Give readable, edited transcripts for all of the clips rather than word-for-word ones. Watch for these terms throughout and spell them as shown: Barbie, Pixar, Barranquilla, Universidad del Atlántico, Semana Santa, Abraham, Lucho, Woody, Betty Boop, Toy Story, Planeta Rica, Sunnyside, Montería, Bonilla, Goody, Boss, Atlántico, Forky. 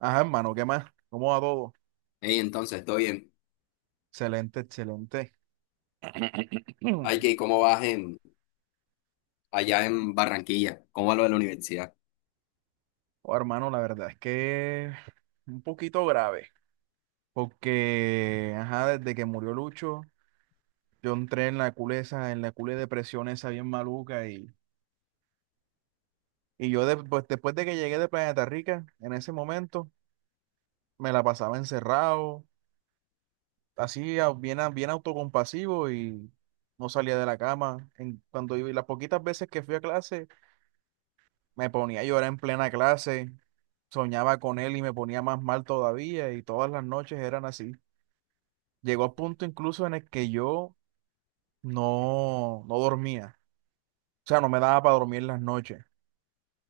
Ajá, hermano, ¿qué más? ¿Cómo va todo? Ey, entonces, todo bien. Excelente, excelente. Ay, que ¿cómo vas en, allá en Barranquilla? ¿Cómo va lo de la universidad? Oh, hermano, la verdad es que un poquito grave, porque, ajá, desde que murió Lucho, yo entré en la cule de depresión esa bien maluca y pues, después de que llegué de Planeta Rica, en ese momento, me la pasaba encerrado, así bien autocompasivo y no salía de la cama. Cuando iba, y las poquitas veces que fui a clase, me ponía a llorar en plena clase, soñaba con él y me ponía más mal todavía y todas las noches eran así. Llegó a punto incluso en el que yo no, no dormía, o sea, no me daba para dormir las noches.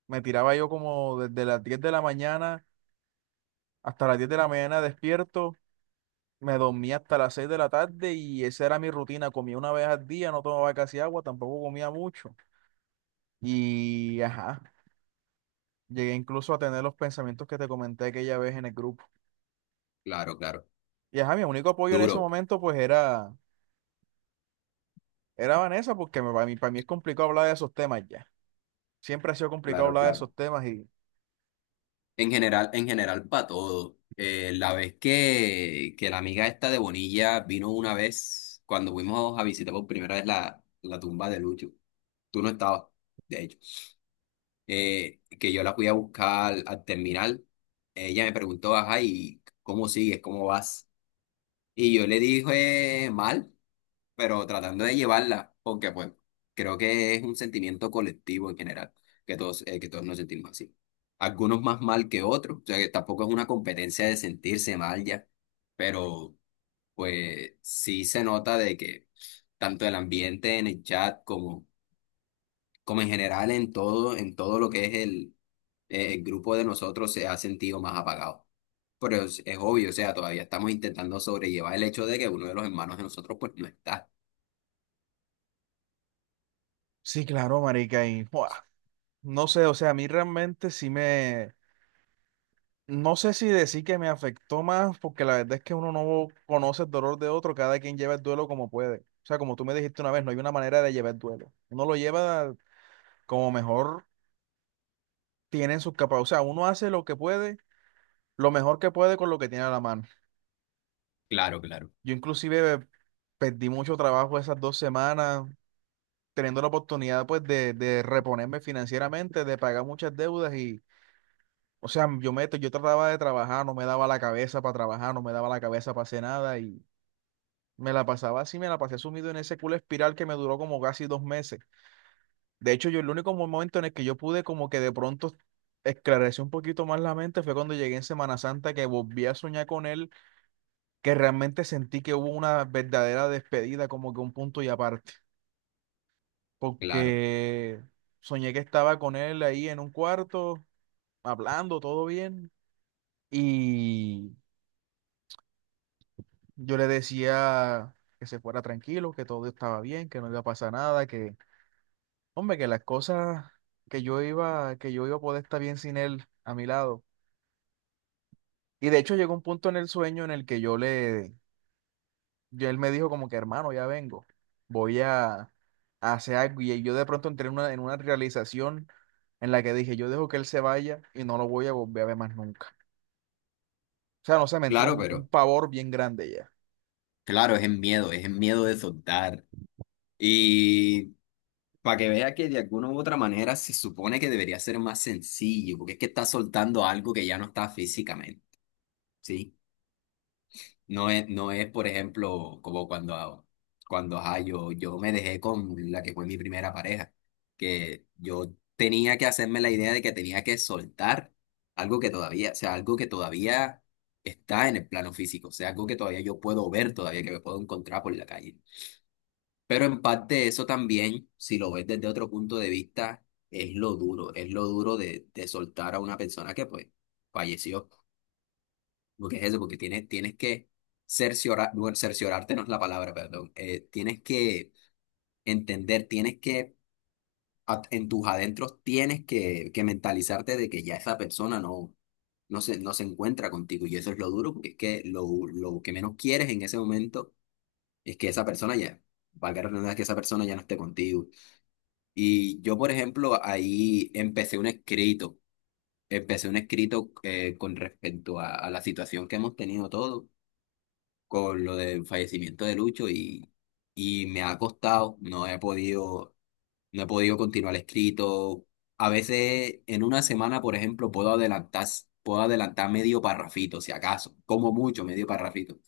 Me tiraba yo como desde las 10 de la mañana hasta las 10 de la mañana despierto, me dormía hasta las 6 de la tarde y esa era mi rutina. Comía una vez al día, no tomaba casi agua, tampoco comía mucho. Y ajá, llegué incluso a tener los pensamientos que te comenté aquella vez en el grupo. Claro, claro. Y ajá, mi único apoyo en ese Duro. momento pues era Vanessa, porque para mí es complicado hablar de esos temas ya. Siempre ha sido complicado Claro, hablar de claro. esos temas y En general, para todo. La vez que la amiga esta de Bonilla vino una vez, cuando fuimos a visitar por primera vez la tumba de Lucho, tú no estabas, de hecho. Que yo la fui a buscar al terminal, ella me preguntó, ajá, ¿y cómo sigues? ¿Cómo vas? Y yo le dije, mal. Pero tratando de llevarla, porque pues creo que es un sentimiento colectivo en general, que todos nos sentimos así. Algunos más mal que otros, o sea que tampoco es una competencia de sentirse mal ya, pero pues sí se nota de que tanto el ambiente en el chat como, como en general en todo lo que es el grupo de nosotros se ha sentido más apagado. Pero es obvio, o sea, todavía estamos intentando sobrellevar el hecho de que uno de los hermanos de nosotros pues no está. sí, claro, marica, y ¡buah! No sé, o sea, a mí realmente no sé si decir que me afectó más, porque la verdad es que uno no conoce el dolor de otro, cada quien lleva el duelo como puede. O sea, como tú me dijiste una vez, no hay una manera de llevar el duelo. Uno lo lleva como mejor tiene en sus capacidades. O sea, uno hace lo que puede, lo mejor que puede con lo que tiene a la mano. Claro, claro. Yo inclusive perdí mucho trabajo esas 2 semanas, teniendo la oportunidad pues de reponerme financieramente, de pagar muchas deudas y, o sea, yo trataba de trabajar, no me daba la cabeza para trabajar, no me daba la cabeza para hacer nada y me la pasaba así, me la pasé sumido en ese culo espiral que me duró como casi 2 meses. De hecho, yo el único momento en el que yo pude como que de pronto esclarecer un poquito más la mente fue cuando llegué en Semana Santa que volví a soñar con él, que realmente sentí que hubo una verdadera despedida, como que un punto y aparte. Claro, Porque soñé que estaba con él ahí en un cuarto, hablando, todo bien, y yo le decía que se fuera tranquilo, que todo estaba bien, que no iba a pasar nada, que, hombre, que las cosas que yo iba a poder estar bien sin él a mi lado. Y de hecho llegó un punto en el sueño en el que yo le y él me dijo como que, hermano, ya vengo, voy a, a hacer algo. Y yo de pronto entré en una realización en la que dije, yo dejo que él se vaya y no lo voy a volver a ver más nunca. O sea, no sé, me entró claro, un pero pavor bien grande ya. claro, es el miedo de soltar. Y para que vea que de alguna u otra manera se supone que debería ser más sencillo, porque es que está soltando algo que ya no está físicamente, ¿sí? No es, por ejemplo, como cuando ajá, yo me dejé con la que fue mi primera pareja, que yo tenía que hacerme la idea de que tenía que soltar algo que todavía, o sea, algo que todavía está en el plano físico, o sea, algo que todavía yo puedo ver, todavía que me puedo encontrar por la calle. Pero en parte eso también, si lo ves desde otro punto de vista, es lo duro de soltar a una persona que pues falleció. Porque es eso, porque tienes, tienes que cerciorar, bueno, cerciorarte no es la palabra, perdón. Tienes que entender, tienes que, en tus adentros, tienes que mentalizarte de que ya esa persona no se encuentra contigo. Y eso es lo duro, porque es que lo que menos quieres en ese momento es que esa persona ya, valga la redundancia, que esa persona ya no esté contigo. Y yo, por ejemplo, ahí empecé un escrito con respecto a la situación que hemos tenido todos con lo del fallecimiento de Lucho y me ha costado, no he podido no he podido continuar escrito. A veces en una semana, por ejemplo, puedo adelantar medio parrafito, si acaso, como mucho medio parrafito,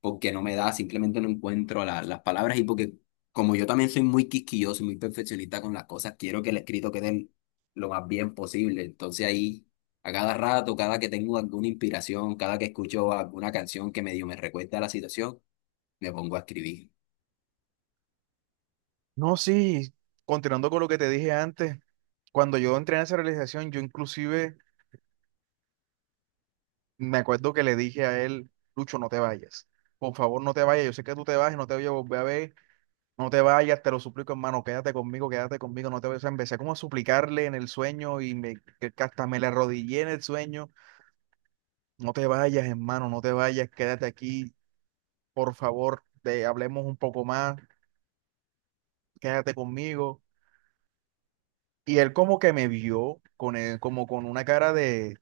porque no me da, simplemente no encuentro las palabras y porque como yo también soy muy quisquilloso y muy perfeccionista con las cosas, quiero que el escrito quede lo más bien posible. Entonces ahí, a cada rato, cada que tengo alguna inspiración, cada que escucho alguna canción que medio me recuerda a la situación, me pongo a escribir. No, sí, continuando con lo que te dije antes, cuando yo entré en esa realización, yo inclusive me acuerdo que le dije a él, Lucho, no te vayas. Por favor, no te vayas. Yo sé que tú te vas y no te voy a volver a ver. No te vayas, te lo suplico, hermano, quédate conmigo, no te vayas. O sea, empecé como a suplicarle en el sueño y me, que hasta me le arrodillé en el sueño. No te vayas, hermano, no te vayas, quédate aquí, por favor, te hablemos un poco más, quédate conmigo. Y él como que me vio con él, como con una cara de,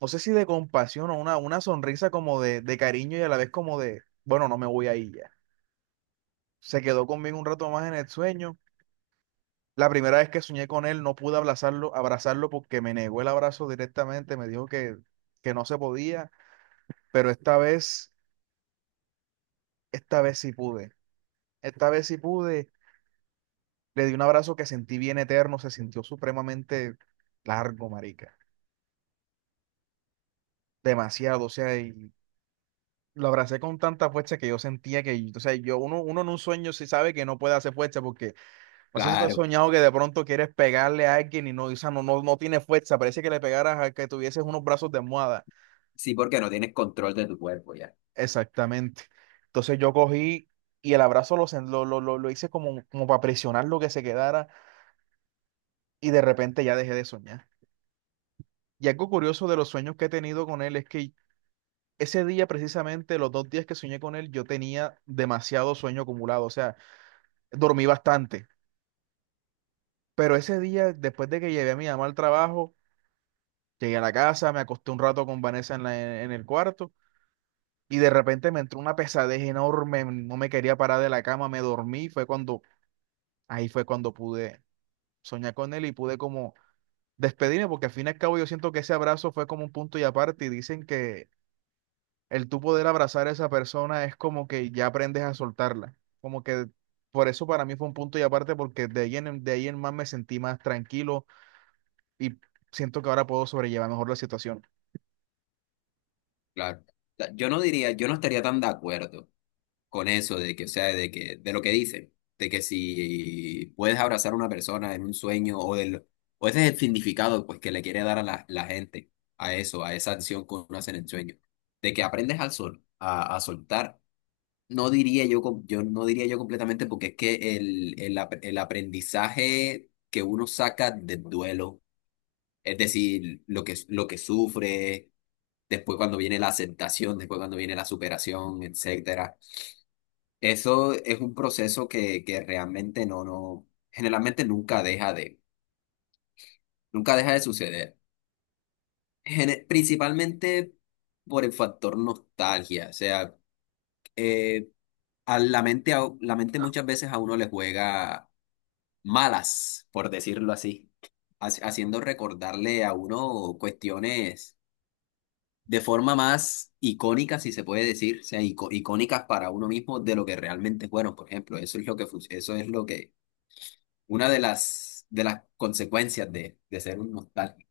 no sé si de compasión o una sonrisa como de cariño y a la vez como de, bueno, no me voy ahí ya. Se quedó conmigo un rato más en el sueño. La primera vez que soñé con él, no pude abrazarlo porque me negó el abrazo directamente, me dijo que no se podía, pero esta vez sí pude. Esta vez sí pude, le di un abrazo que sentí bien eterno, se sintió supremamente largo, marica. Demasiado, o sea, y lo abracé con tanta fuerza que yo sentía que, o sea, yo, uno, uno en un sueño sí sabe que no puede hacer fuerza porque no sé si tú has Claro, soñado que de pronto quieres pegarle a alguien y no, o sea, no, no, no tiene fuerza, parece que le pegaras a que tuvieses unos brazos de almohada. sí, porque no tienes control de tu cuerpo. Ya. Exactamente. Entonces yo cogí y el abrazo lo, sen- lo hice como, como para presionar lo que se quedara y de repente ya dejé de soñar. Y algo curioso de los sueños que he tenido con él es que ese día precisamente, los 2 días que soñé con él, yo tenía demasiado sueño acumulado, o sea, dormí bastante. Pero ese día, después de que llevé a mi mamá al trabajo, llegué a la casa, me acosté un rato con Vanessa en, en el cuarto y de repente me entró una pesadez enorme, no me quería parar de la cama, me dormí, ahí fue cuando pude soñé con él y pude como despedirme, porque al fin y al cabo yo siento que ese abrazo fue como un punto y aparte, y dicen que el tú poder abrazar a esa persona es como que ya aprendes a soltarla, como que por eso para mí fue un punto y aparte, porque de ahí en más me sentí más tranquilo y siento que ahora puedo sobrellevar mejor la situación. Claro. O sea, yo no diría, yo no estaría tan de acuerdo con eso de o sea, de lo que dicen, de que si puedes abrazar a una persona en un sueño o del, o ese es el significado pues que le quiere dar a la gente a eso, a esa acción que uno hace en el sueño, de que aprendes al sol, a soltar. No diría yo, yo no diría yo completamente porque es que el aprendizaje que uno saca del duelo, es decir, lo que sufre después cuando viene la aceptación, después cuando viene la superación, etcétera. Eso es un proceso que realmente generalmente nunca deja de, nunca deja de suceder. Principalmente por el factor nostalgia, o sea, eh, a la mente, la mente muchas veces a uno le juega malas, por decirlo así, haciendo recordarle a uno cuestiones de forma más icónica, si se puede decir, o sea, icónicas para uno mismo de lo que realmente fueron, por ejemplo, eso es lo que, eso es lo que, una de de las consecuencias de ser un nostálgico.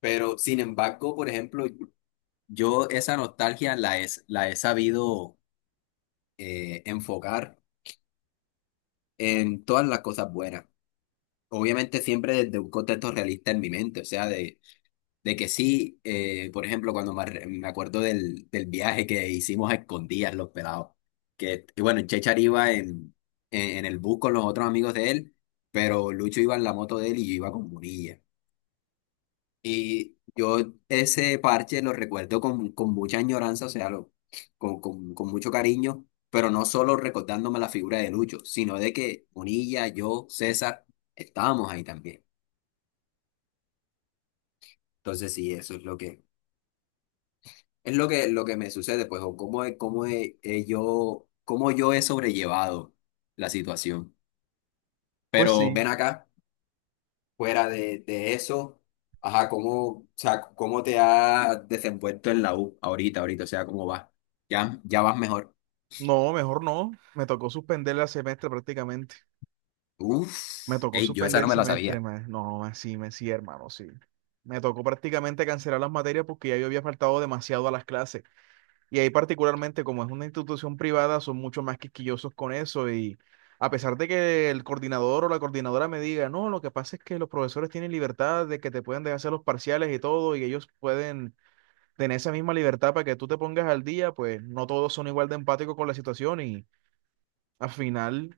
Pero, sin embargo, por ejemplo, yo esa nostalgia la he sabido enfocar en todas las cosas buenas. Obviamente siempre desde un contexto realista en mi mente, o sea, de que sí, por ejemplo, cuando me, me acuerdo del viaje que hicimos a escondidas los pelados, y bueno, Chechar iba en el bus con los otros amigos de él, pero Lucho iba en la moto de él y yo iba con Munilla. Y yo ese parche lo recuerdo con mucha añoranza, o sea, con mucho cariño, pero no solo recordándome la figura de Lucho, sino de que Munilla, yo, César, estábamos ahí también. Entonces sí, eso es lo que... Es lo lo que me sucede, pues, o he yo, cómo yo he sobrellevado la situación. Pues Pero sí, ven acá, fuera de eso, ajá, cómo, o sea, cómo te has desenvuelto en la U ahorita, ahorita, o sea, cómo vas. Ya, ya vas mejor. no, mejor no, me tocó suspender el semestre prácticamente. Me Uf, tocó ey, yo esa suspender no el me la semestre, sabía. más. No, más sí, me sí, hermano, sí. Me tocó prácticamente cancelar las materias porque ya yo había faltado demasiado a las clases. Y ahí particularmente, como es una institución privada, son mucho más quisquillosos con eso. Y a pesar de que el coordinador o la coordinadora me diga, no, lo que pasa es que los profesores tienen libertad de que te pueden dejar hacer los parciales y todo, y ellos pueden tener esa misma libertad para que tú te pongas al día, pues no todos son igual de empáticos con la situación. Y al final,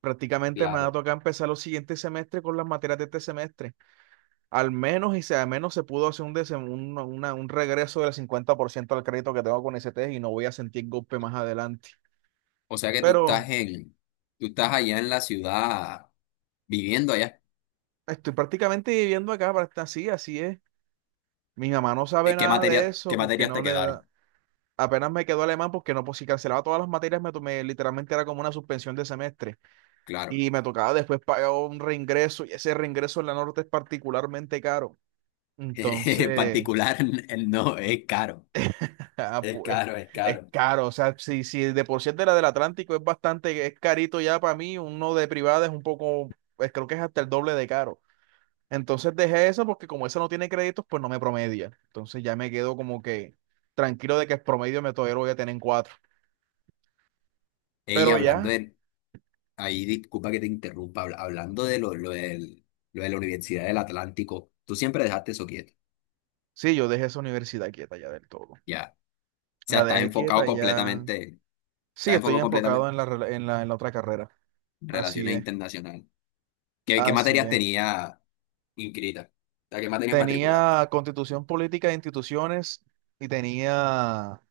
prácticamente me ha Claro. tocado empezar los siguientes semestres con las materias de este semestre. Al menos, y sea al menos se pudo hacer un, desem- un, una- un regreso del 50% al crédito que tengo con ST y no voy a sentir golpe más adelante. O sea que tú Pero estás en, tú estás allá en la ciudad, viviendo allá. estoy prácticamente viviendo acá, así, así es. Mi mamá no sabe ¿Qué nada de materia, qué eso porque materias no te le quedaron? da. Apenas me quedó alemán porque no, pues si cancelaba todas las materias, me tomé, literalmente era como una suspensión de semestre. Claro. Y me tocaba después pagar un reingreso y ese reingreso en la norte es particularmente caro. En Entonces... particular, no, es caro. Ah, Es pues caro, es es caro. caro, o sea, si, si de por sí el de la del Atlántico es bastante, es carito ya para mí, uno de privada es un poco, pues, creo que es hasta el doble de caro. Entonces dejé eso porque como esa no tiene créditos, pues no me promedia. Entonces ya me quedo como que tranquilo de que el promedio me todavía lo voy a tener en 4. Ella Pero hablando ya, de, ahí disculpa que te interrumpa, hablando de lo de la Universidad del Atlántico, tú siempre dejaste eso quieto, sí, yo dejé esa universidad quieta ya del todo. ya. O sea, La dejé quieta ya. Sí, estás estoy enfocado enfocado completamente en la, rela- en la otra carrera. en Así relaciones es, internacionales. ¿Qué, qué así materias es. tenía inscritas? O sea, ¿qué materias matriculaste? Tenía Constitución Política de Instituciones y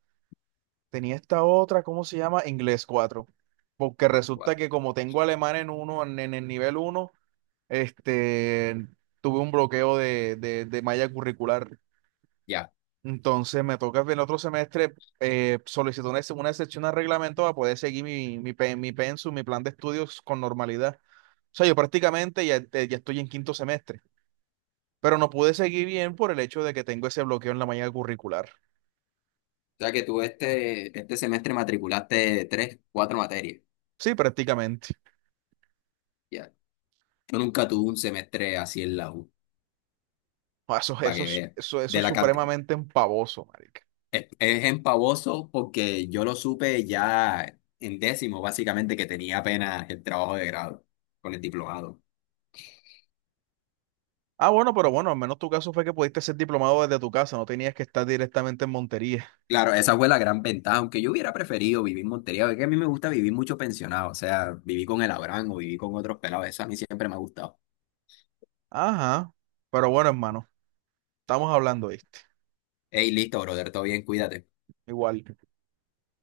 tenía esta otra, ¿cómo se llama? Inglés 4. Porque Dile, ¿cuál? resulta que como tengo alemán en uno, en el nivel 1 este, tuve un bloqueo de malla curricular. Ya. Entonces me toca en el otro semestre solicitar una excepción al reglamento para poder seguir mi pensum, mi plan de estudios con normalidad. O sea, yo prácticamente ya estoy en quinto semestre pero no pude seguir bien por el hecho de que tengo ese bloqueo en la mañana curricular. O sea, que tú este, este semestre matriculaste tres, cuatro materias, Sí, prácticamente. ya. Yo nunca tuve un semestre así en la U, Ah, para que veas. Eso De es la cantidad supremamente empavoso, marica. es empavoso porque yo lo supe ya en décimo, básicamente, que tenía apenas el trabajo de grado con el diplomado. Ah, bueno, pero bueno, al menos tu caso fue que pudiste ser diplomado desde tu casa, no tenías que estar directamente en Montería. Claro, esa fue la gran ventaja, aunque yo hubiera preferido vivir en Montería, porque a mí me gusta vivir mucho pensionado, o sea, viví con el Abraham o viví con otros pelados, eso a mí siempre me ha gustado. Ajá, pero bueno, hermano, estamos hablando, ¿viste? Ey, listo, brother, todo bien, cuídate. Igual.